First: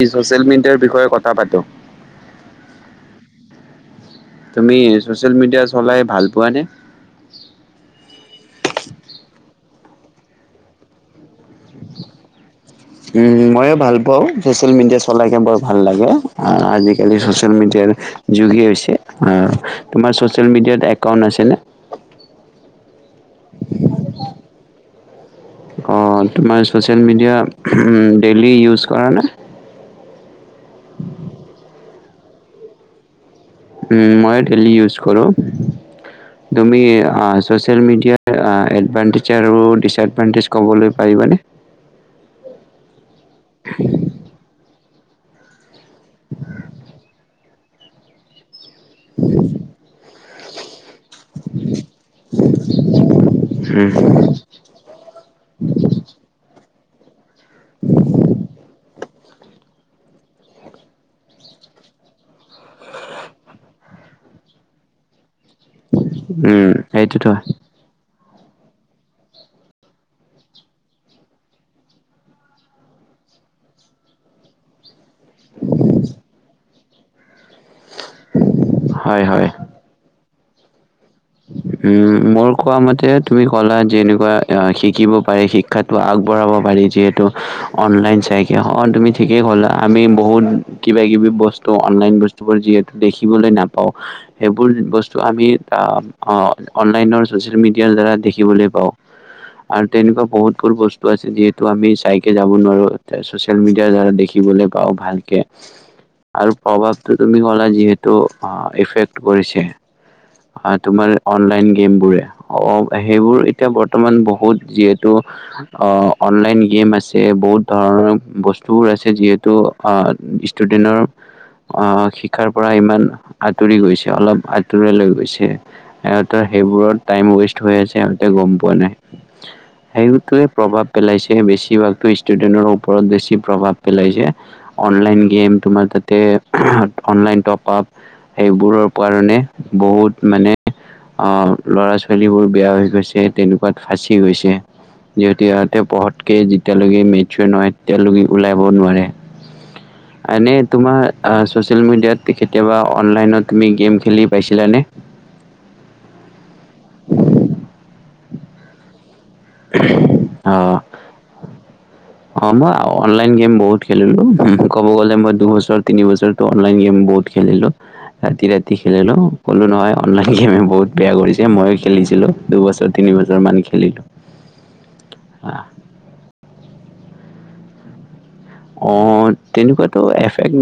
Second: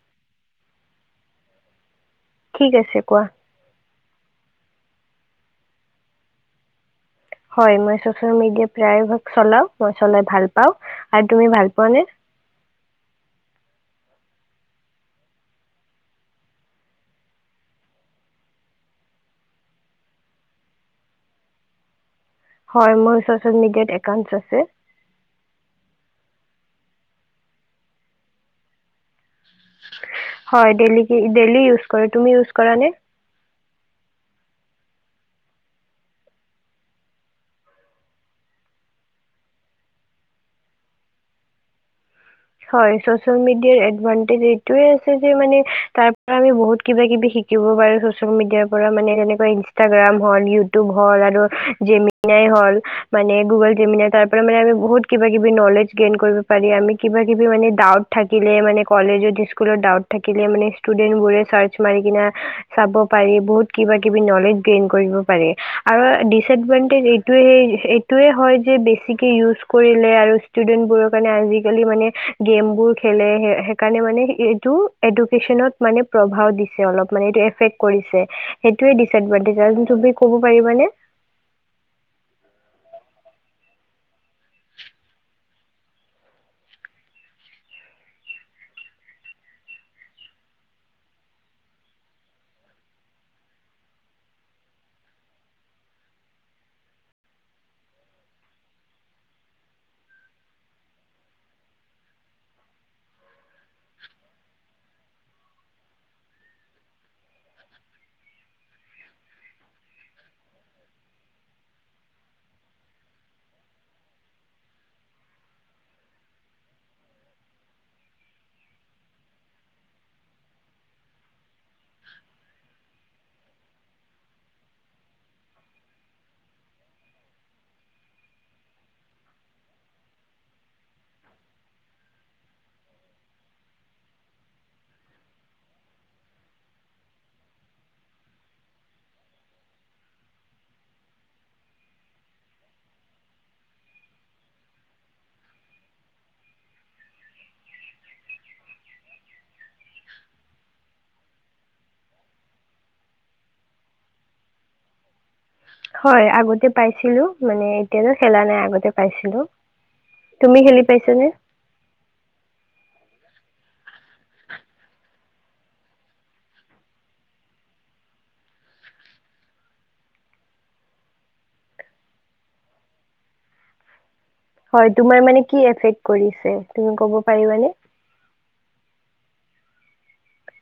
Social মিডিয়াৰ বিষয়ে কথা পাতোঁ। কি আছে কোৱা। তুমি ছচিয়েলমেডিয়া চলাই ভাল পোৱাানে। হয় মই ছচিয়েলমিডিয়া প্ৰাইভাগ চলাওঁ মই চলাই ভাল পাওঁ৷ আৰু তুমি ভাল পোৱা নে? উম, মইয়ো ভাল পাওঁ ছ'চিয়েল মিডিয়া চলাইাকে বৰ ভাল লাগে, আজিকালি ছ'চিয়েল মিডিয়াৰ যুগেই হৈছে৷ তোমাৰ ছচিয়েল মিডিয়াত একাউণ্ট আছেনে? হয় মই ছচিয়েল মিডিয়াত একাউণ্টছ আছে। অ তোমাৰ ছ'চিয়েল মিডিয়া ডেইলি ইউজ কৰা নে? হয় ডেইলীকে ডেইলী ইউজ কৰো আৰু তুমি ইউজ কৰা নে? ওম মই ডেইলী ইউজ কৰোঁ ৷তুমি আ ছ'চিয়েল মিডিয়াৰ এডভানটেজ আৰু ডিচএডভানটেজ ক'বলৈ পাৰিবানে? হয় ছচি চিয়েল মিডিয়াৰ এডভানটেজ এইটোৱে যে মানে তাৰ পৰা আমি বহুত কিবা কিবি শিকিব পাৰো ছচিয়েল মিডিয়া পৰা মানে তেনেকৈ ইনষ্টাগ্ৰাম হল ইউটিউব হল আৰু জেমিনাই হল মানে গুগল উম জেমিনাই তাৰ পৰা আমি বহুত কিবা কিবি নলেজ গেইন কৰিব পাৰি। আমি কিবা সেইবোৰ মানে ডাউট থাকিলে মানে কলেজত স্কুলত ডাউট থাকিলে মানে ষ্টুডেণ্ট বোৰে ছাৰ্চ মাৰি কিনে চাব পাৰি বহুত কিবা কিবি নলেজ গেইন কৰিব পাৰি। আৰু উম ডিচএডভানটেজ সেইটোতো এইটোৱে সে এইটোৱে হয় যে বেছিকে ইউজ কৰিলে আৰু ষ্টুডেন্ট বোৰৰ কাৰণে আজি আজি কালি মানে গেম বোৰ খেলে সেইকাৰণে মানে এইটো এডুকেশচনত মানে প্ৰভাৱ দিছ সেই অলপ মানতে এফেক্ট কৰিছে সেইটোৱেই হয় হয়। ডিচএডভান্তেজ আৰু ক'ব পাৰিবানে? উম মোৰ কোৱা মতে তুমি কলা যেনেকুৱা শিকিব পাৰি শিক্ষাতো আগবঢ়াব পাৰি যিহেতু অনলাইন চাইকে অ তুমি ঠিকেই কলা আমি বহুত কিবা কিবি বস্তু অনলাইন বস্তুবোৰ যিহেতু দেখিবলৈ নাপাওঁ সেইবোৰ বস্তু আমি আহ অ অনলাইনৰ ছচিয়েল মিডিয়াৰ দ্বাৰা দেখিবলৈ পাওঁ আৰু তেনেকুৱা বহুতবোৰ বস্তু আছে যিহেতু আমি চাইকে যাব নোৱাৰোঁ ছচিয়েল মিডিয়াৰ দ্বাৰা দেখিবলৈ পাওঁ ভালকে আৰু প্ৰভাৱটো তুমি ক'লা যিহেতু এফেক্ট কৰিছে৷ আ তোমাৰ অনলাইন গেমবোৰে অ সেইবোৰ এতিয়া বৰ্তমান বহুত যিহেতু অ অনলাইন গেম আছে বহুত ধৰণৰ বস্তুবোৰ আছে যিহেতু অ ষ্টুডেণ্টৰ অ শিক্ষাৰ পৰা ইমান আঁতৰি গৈছে অলপ আঁতৰাই লৈ গৈছে৷ ত সেইবোৰত টাইম ৱেষ্ট হৈ আছে সহতে গম পোৱা নাই ৷সেইটোৱে প্ৰভাৱ পেলাইছে বেছিভাগত ষ্টুেন্টৰ ওপৰত বেছি প্ৰভাৱ পেলাইছে অনলাইন গেম তোমাৰ তাতে অনলাইন টপআপ সেইবোৰৰ কাৰণে বহুত মানে অ ল'ৰা ছোৱালীবোৰ বেয়া হৈ গৈছে তেনেকুৱাত ফাঁচি হৈছে, যিহতু ইহঁতে পঢ়তকে যেতিয়ালৈকে মেচুৱেৰ নহয় তেতিয়ালৈকে ওলাব নোৱাৰে এনে তোমাৰ চচিয়েল মিডিয়াত কেতিয়াবা অনলাইনত তুমি গেম খেলি পাইছিলানে? হয় আগতে পাইছিলো মানে এতিয়াতো খেলা নাই আগতে পাইছি অ - অ মই অন অনলাইন গেম বহুত খেলিলোঁ ক'ব গ'লে মই দুবছৰ তিনি বছৰটো অনলাইন গেম বহুত খেলিলোঁ ৰাতি- ৰাতি খেলিলোঁ ক'লোঁ নহয় অনলাইন গেমে বহুত বেয়া কৰিছে ময় খেলিছিলোঁ দুবছৰ তিনি বছৰমান খেলিলোঁ৷ হয় তোমাৰ মানে কি এফেক্ কৰিছে? তুমি ক'ব পাৰিবানে অ' তেনেকুৱা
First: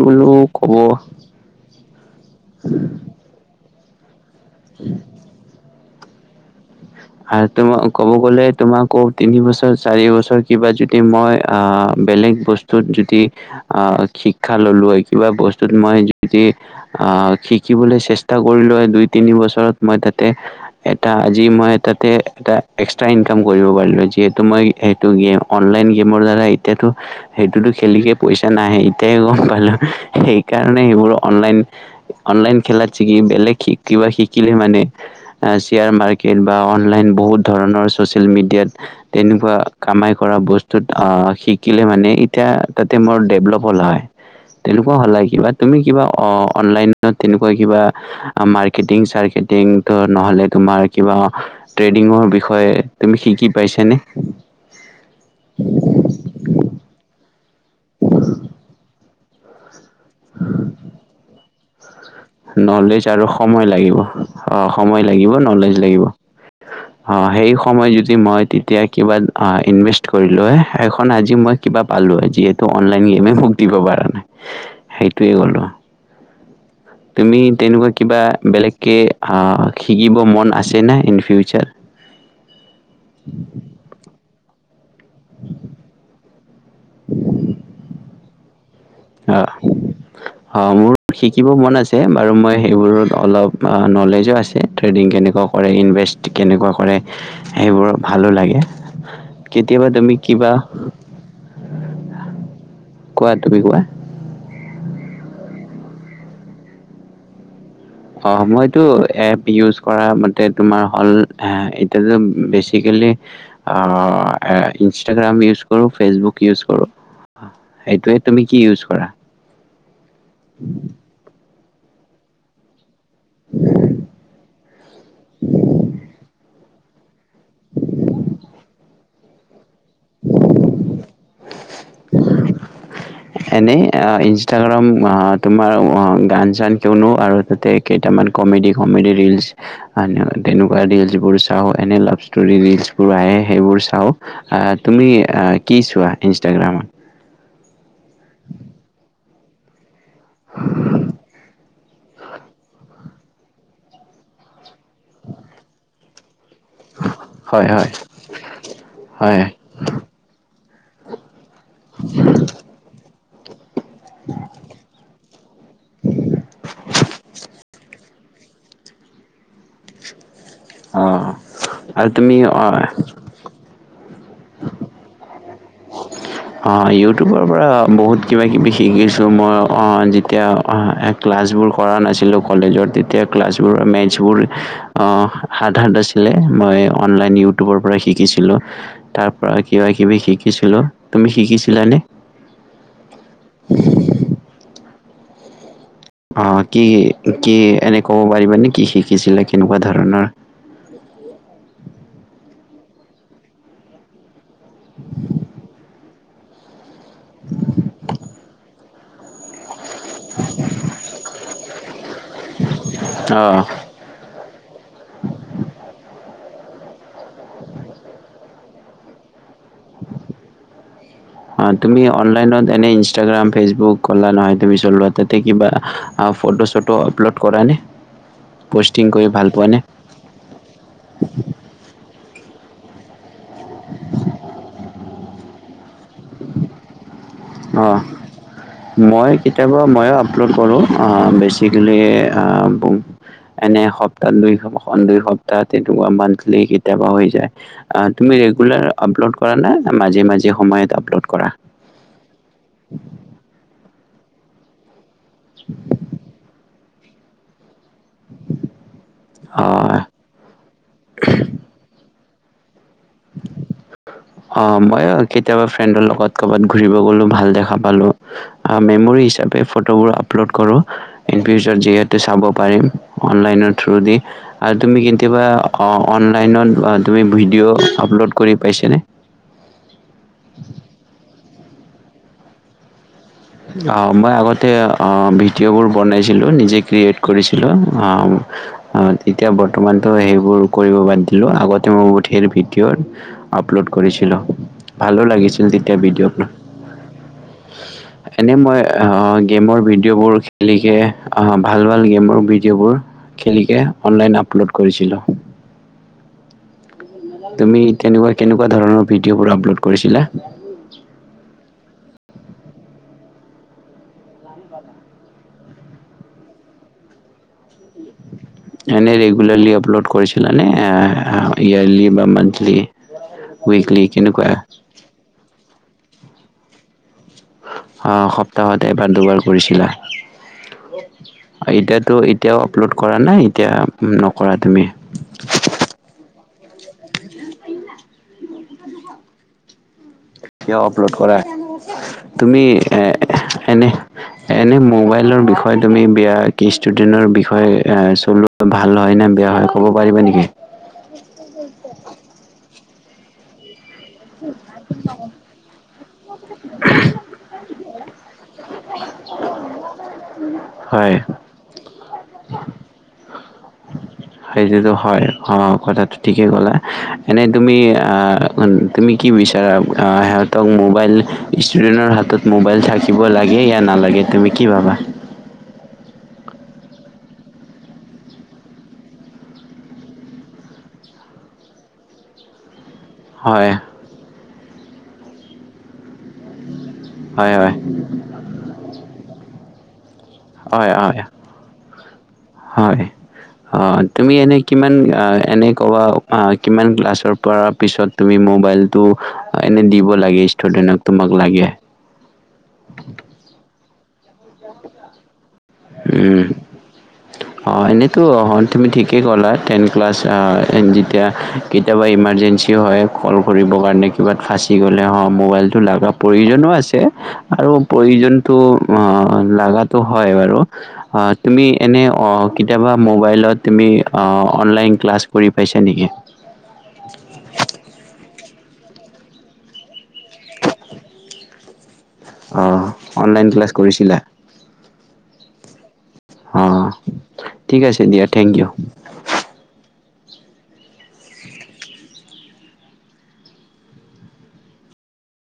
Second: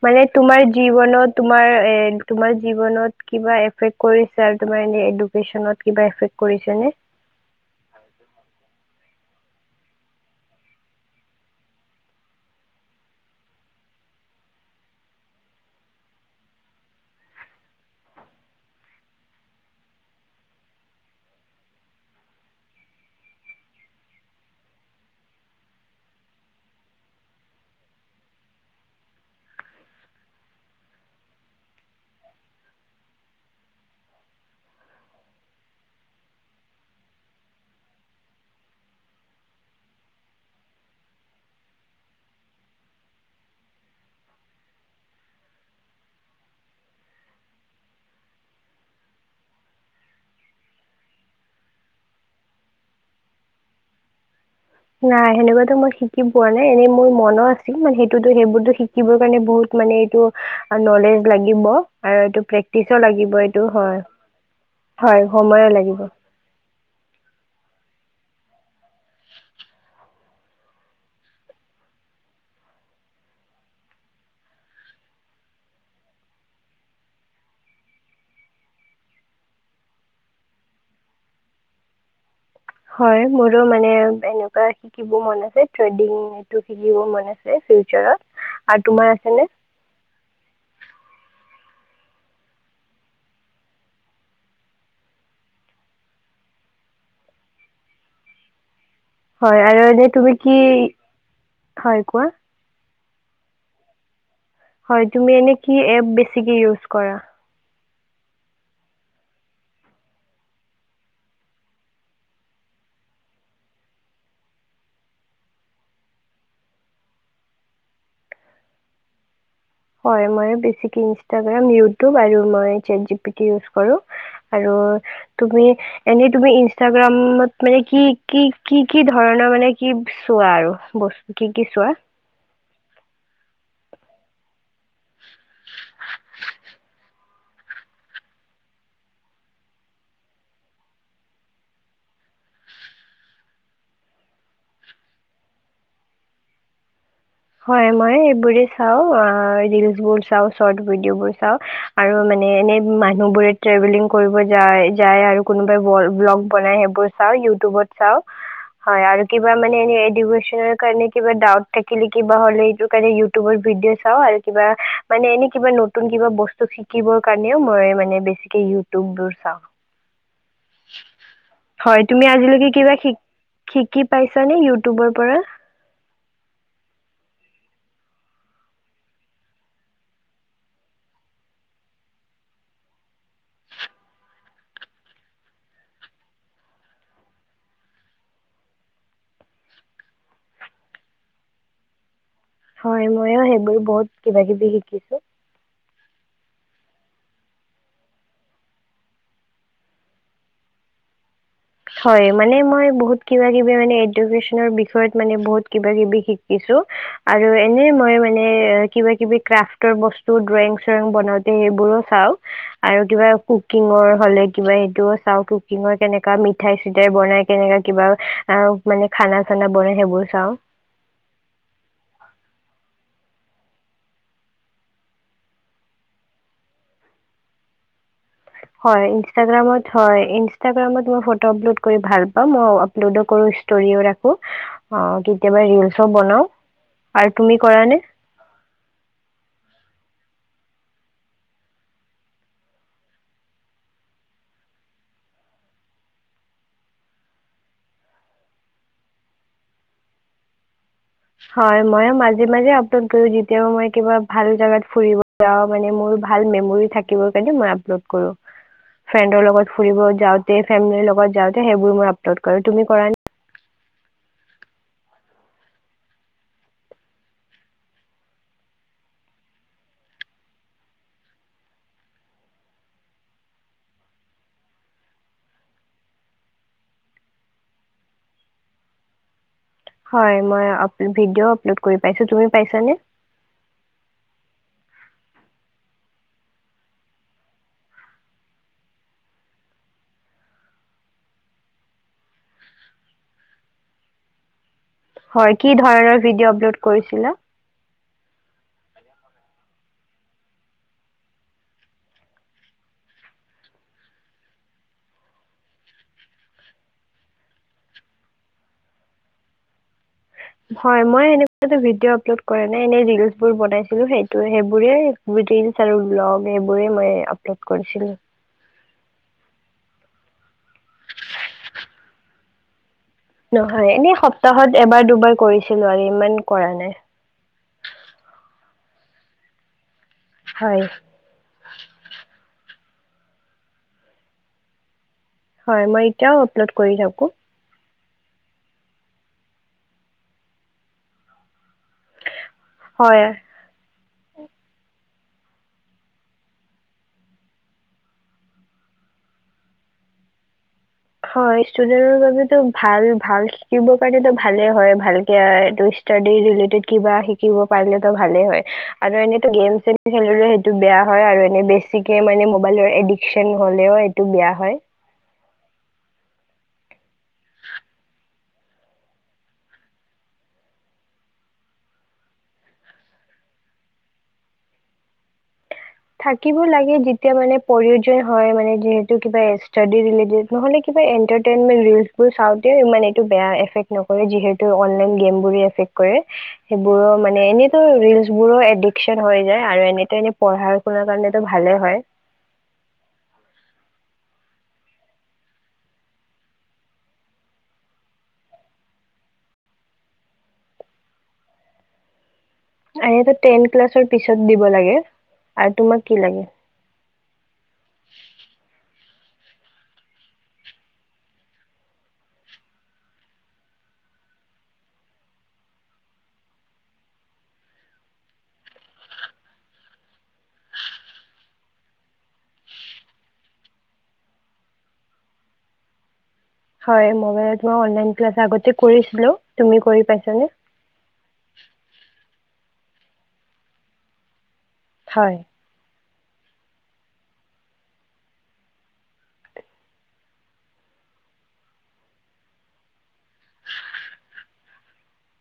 মানে তোমাৰ জীৱনত তোমাৰ এ তোমাৰ জীৱনত কিবা কৰি ছ তোমাৰ এনে এডুকেশ্যনত কিবা এফেক্ট কৰিছে নে? আৰু তোমাৰ ক'ব গ'লে তোমাকো তিনি বছৰ চাৰি বছৰ কিবা যদি মই আহ বেলেগ বস্তুত যদি আহ শিক্ষা ললো হয় কিবা বস্তুত মই যদি আহ শিকিবলৈ চেষ্টা কৰিলো হয় দুই তিনি বছৰত মই তাতে এটা আজি মই তাতে এটা এক্সট্ৰা ইনকাম কৰিব পাৰিলোঁ‌। যিহেতু মই সেইটো গেম অনলাইন গেমৰ দ্বাৰা এতিয়ো সেইটোতো খেলিকে পইচা নাহে এতিাই গম পালো সেইকাৰণে সেইবোৰলাইন অনলাইন খেলাতিকি বেলেগ কিবা শিকিলে মানে শেয়াৰ মাৰ্কেট বা অনলাইন বহুত ধৰণৰ ছচিয়েল মিডিয়াত তেনেকুৱা কামাই কৰা বস্তুত শিকিলে মানে এতিয়া তাতে বৰ ডেভলপ হ'লা হয় তেনেকুৱা হ'লা কিবা তুমি কিবা অ' অনলাইনত তেনেকুৱা কিবা মাৰকেটিং চাৰকেটিং নহ'লে তোমাৰ কিবা ট্ৰেডিঙৰ বিষয়ে তুমি শিকি পাইছ নে? নাই সেনেকুৱাতো মই শিকি পোৱা নাই এনেই মোৰ মনো আছে। মান সেইটোতো সেইবোৰতো শিক শিকিব কাৰণে বহুত মানে এইটো নলেজ লাগিব আৰু এইটো প্ৰেক্টিচো নলেজ আৰু লাগিব সময় এইটো লাগিব হয় অ 'সময় হয় লাগিব সময়ো নলেজ লাগিব অ' সেই সময় যদি মই তেতিয়া কিবা ইনভেষ্ট কৰিল সখন আজি মই কিব পালো যিহেতু অনলাইন গেমে মোক দিব পৰা নাই সেইটো এ কলোঁ। তুমি তেনেকুৱা কিবা বেলেগকে অ' শিকিব মন আছে ন ইন ফিউচাৰ হয় মোৰো মানে এনেকুৱা শ কিবোৰ মন আছে ট্ৰেডিং সেইটো শিকিব মন আছে ফিউচাৰত। আৰু তোমাৰ আছেনে অ' অ' মোৰ শিকিব মন আছে আছে বাৰু মই সেইবোৰত অলপ নলেজো আছে ট্ৰেডিং কেনেকুৱা কৰে। ইনভেষ্ট কেনেকুৱা কৰে। সেইবোৰ ভালো লাগে। হয় আৰু কেতিয়াবা এনে তুমি কিবা কি হয় কোৱা কোৱা তুমি কোৱা? হয় তুমি কি এপ বেছিকে ইউজ কৰা। অ' মই টো এপ ইউজ কৰা মতে তোমাৰ অল বেছিকেলি ইনষ্টাগাম ইউজঢ কৰো ফেচবুক ইউজ কৰো। সেইটোৱে তুমি কি ইউজ কৰা। হয় মই বেছিকে ইষ্টাগ্ৰাম। আৰু তুমি চাটজেপটি ইউজ কৰোঁ‌। এনেতুমি ইষ্টাগ্ৰামো ইউজ কৰোঁ‌। উম ম মানে কি কি কি কি ধৰণৰ মানে কি চোৱা আৰু বস্তু ঠিক। কি ছোৱা এনেই ইনষ্টাগ্ৰাম তোমাৰ গান চান কিয়নো আৰু তাতে কেইটামান কমেডি কমেডি ৰিলচ তেনেকুৱা ৰিলচবোৰ চাওঁ এনে লাভ ষ্টৰী ৰিলচবোৰ আহে। সেইবোৰ চাওঁ তুমি কি চোৱা ইনষ্টাগ্ৰামত। হয় মই এইবোৰে চাও অ' ৰিলচ বোৰ চাওঁ‌ চৰ্ট ভিডিঅ' বোৰ চাওঁ‌ আৰু মানে এনে মানুহ বোৰে ট্ৰেভেলিং কৰিব যায় যায়। আৰু কোনোবাই ব্লগ বনাই সেইবোৰ চাও হয় ইউটিউবত হয় চাওঁ‌ আৰু হয় কিবা মানে একজামৰ কাৰণে ডাইট থাকিলে। কিবা হ'লে এইটোকাৰণে ইউত তোমাৰ ভিডিঅ'ত চাও আৰু কিবা, মানে এনে কিবা নতুন কিবা বস্তু শিকিবৰ কাৰণেও মই মানে বেছি। কি ইউটোববোৰ চাও। অঁ হয় আৰু তুমি আজিলৈকে অ, কিবা শিক-শিকি পাইছা নে ইউটিউবৰ পৰা? অ' ইউটিউবৰ পৰা বহুত কিবাকিবি শিকিছোঁ মই। অ' যেতিয়া ক্লাছবোৰ কৰা নাছিলোঁ কলেজৰ তেতিয়া ক্লাছবোৰৰ মেথছবোৰ আ হাড-হাড আছিলে। মই অনলাইন ইউটিউবৰ পৰা শিকিছিলোঁ, তাৰ পৰা কিবাকিবি শিকিছিলোঁ। তুমি শিকিছিলানে? হয় মইয়ো সেইবোৰ বহুত কিবাকিবি শিক কিছো অ' কি কি? কি এনে ক'ব পাৰিবা নে কি শিকিছিলা কেনেকুৱা ধৰণৰ? হয়, মানে মই বহুত কিবাকিবি মানে এডুকেশ্বনৰ বিষয়ত বহুত কিবাকিবি শিকিছোঁ। আৰু এনে মই মানে। কিবাকিবি ক্ৰাফ্ট টৰ বস্তু ড্ৰয়িং-চয়িং বনাওঁতে সেইবোৰো চাওঁ, আৰু কিবা অ' কুকিঙৰ হ'লে কিবা সেটোও চাও কুকিঙৰ কেনেকা মিঠাই-চিঠাই বনাই কিনে তেনেকা কিবা, অ' মানে খানা চানা বনাই সেইবোৰ চাওঁ অ' তুমি অনলাইনত এনে ইনষ্টাগ্ৰাম ফেচবুক ক'লা নহয় তুমি চলোৱা, তাতে কিবা ফটো-চটো আপলোড কৰা নে? হয়, ইনষ্টাগামত হয়, ইনষ্টাগামত মই ফটো আপলোড কৰি ভাল পাওঁ। লুডো কৰো, ষ্টৰিও ৰাখো। অ' কেতিয়াবা ৰিলচো বনাও। অ' মই কেতিয়াবা মইও আপলড কৰোঁ, আ বেচিকেলি আ এনে সপ্তাহ- দুইসপ্তাহ তেনেকুৱা মন্থলী কেতিয়াবা হৈ যায়। তুমি ৰেগুলাৰ আপলোড কৰা নে? নে মাজে মাজে সময়ত আপ হয়, মইও মাজে মাজে আপ [unintelligible] যেতিয়াও মই কিবা ভাল জাগাত ফুৰিব যাওঁ মানে মোৰ ভাল মেমৰি থাকে দিবৰ কাৰণে মই আপলোড কৰোঁ। ফ্ৰেণ্ডৰ লগত হয়। ফুৰিব যাওঁতে, ফেমেলি লগত যাওঁতে সেইবোৰো মই লোড কৰোঁ। তুমি কৰা নে? অ' ময়ো কেতিয়াবা ফ্ৰেণ্ডৰ লগত ক'ৰবাত ঘূৰিব গ'লো, ভাল দেখা পালোঁ, আ মেমৰি হিচাপে ফটোবোৰ আপলোড কৰোঁ। ইনফিউচাৰ যিহেতু চাব পাৰিম। অনলাইনৰ থ্ৰু দি আৰু তুমি কেতিয়াবা অনলাইনত তুমি ভিডিঅ' আপলোড কৰি পাইছানে? হয় মই আপ-ভিডিঅ' লোড কৰি পাইছো, তুমি পাইছা নে? আ মই আগতে ভিডিঅ'বোৰ বনাইছিলোঁ, নিজে ক্ৰিয়েট কৰিছিলোঁ। আ তেতিয়া বৰ্তমানতো সেইবোৰ কৰিব বাদ দিলোঁ। আগতে মই বহু ধেৰ ভিডিঅ' আপলোড কৰিছিলোঁ। ভালো হয় লাগিছিল কি তেতিয়া ধৰণৰ ভিডিঅ' আপলোড কৰিছিলা? এনে মই গেমৰ ভিডিঅ'বোৰ খেলিকে, ভাল-ভাল গেমৰ ভিডিঅ'বোৰ খেলিকে অনলাইন আপলোড কৰিছিলোঁ। তুমি কেনেকুৱা-কেনেকুৱা ধৰণৰ ভিডিঅ'বোৰ আপলোড কৰিছিলা? হয় মই এনেকুৱা এটা ভিডিঅ' লোত কৰা নাই এনে ৰীলচবোৰ বনাইছিলো, সেইটো-সেইবোৰে ৰীলচ আৰু ব্লগ মই আপলোড কৰিছিলোঁ। এনেই ৰেগুলাৰলি আপলোড কৰিছিলানে? ইয়েৰলি বা মন্থলি? নহয়। এনেই সপ্তাহত এবাৰ-দুবাৰ কৰিছোঁ ছিলো আৰু ইমান কৰা নাই। অ' সপ্তাহত এবাৰ-দুবাৰ কৰিছিলা? হয় এতিয়াতো এতিয়াও আপলোড কৰা নাই এতিয়া, নকৰা তুমি? হয় মই এতিয়াও পলোড কৰি থাকো। কিয় আপলোড কৰা? তুমি হয় এ-এনে এনে মোবাইলৰ বিষয়ে তুমি বেয়া কি ষ্টুডেণ্টৰ বিষয়ে চলোৱা ভাল হয় নে বেয়া হয় ক'ব পাৰিবা নেকি? হয় ষ্টুডেন্টৰ বাবেতো ভাল ভাল শিকিবৰ কাৰণটো ভালে হয়, ভালকে এইটো ষ্টাডি ৰিলেটেড কিবা শিকিব পাৰিলেতো ভালে হয়। আৰু এনেতো গেম-চেম খেলিবলৈ টো বেয়া হয় আৰু এনে বেছি ঠিকে মানে মোবাইলৰ এডিকশ্বন হ'লেও সেইটোতো হয়, অ' কথাটো ঠিকে ক'লা এনেই তুমি আ তুমি কি বিচাৰা? আ সিহঁতক মোবাইল, ষ্টুডেণ্টৰ হাতত মোবাইল থাকিব লাগে য়া নালাগে তুমি কি ভাবা? থাকিব লাগে যেতিয়া মানে প্ৰয়োজন হয় মানে, যিহেতু কিবা ষ্টাডী-ৰিলেটেত নহ'লে কিবা এন্টাৰটেইনমেন্ট ৰীলচবোৰ চাওঁতে বেয়া হয় এফেক্ট নকৰে যিহেতু অনলাইন গেমবোৰে এফেক্ট কৰে। সেইবোৰৰ মানে, হয় হয় এনেইটো ৰীলচবোৰো সেইবোৰো এডিকচন হৈ আৰু এনিটাইম পঢ়াৰ [unintelligible] হয়, তুমি এনেই কিমান এনেই ক'বা, কিমান ক্লাছৰ পৰা পিছত তুমি মোবাইলটো এনেই দিব লাগে ষ্টুডেণ্টক তোমাক লাগে! এনেইতো টেন ক্লাছৰ পিছত দিব লাগে। আৰু তোমাক কি উম, লাগে? অ' এনেইতো তুমি ঠিকেই ক'লা, টেন ক্লাছ আ যেতিয়া কেতিয়াবা ইমাৰজেঞ্চি হয় কল কৰিবৰ কাৰণে, কিবাত ফাচি গ'লে অ' মোবাইলটো লাগা প্ৰয়োজনো আছে। আৰু প্ৰয়োজনটো লগাটো হয় বাৰু। আ তুমি এনে অ' কেতিয়াবা মোবাইলত তুমি অনলাইন ক্লাছ কৰি পাইছা নেকি? হয় মবাইলত মই অনলাইন ক্লাছ আগতে কৰিছিলো। তুমি কৰি পাইছা? চানে? অ' অনলাইন ক্লাছ কৰিছিলা? হয়। অ' ঠিক আছে দিয়া। Thank U.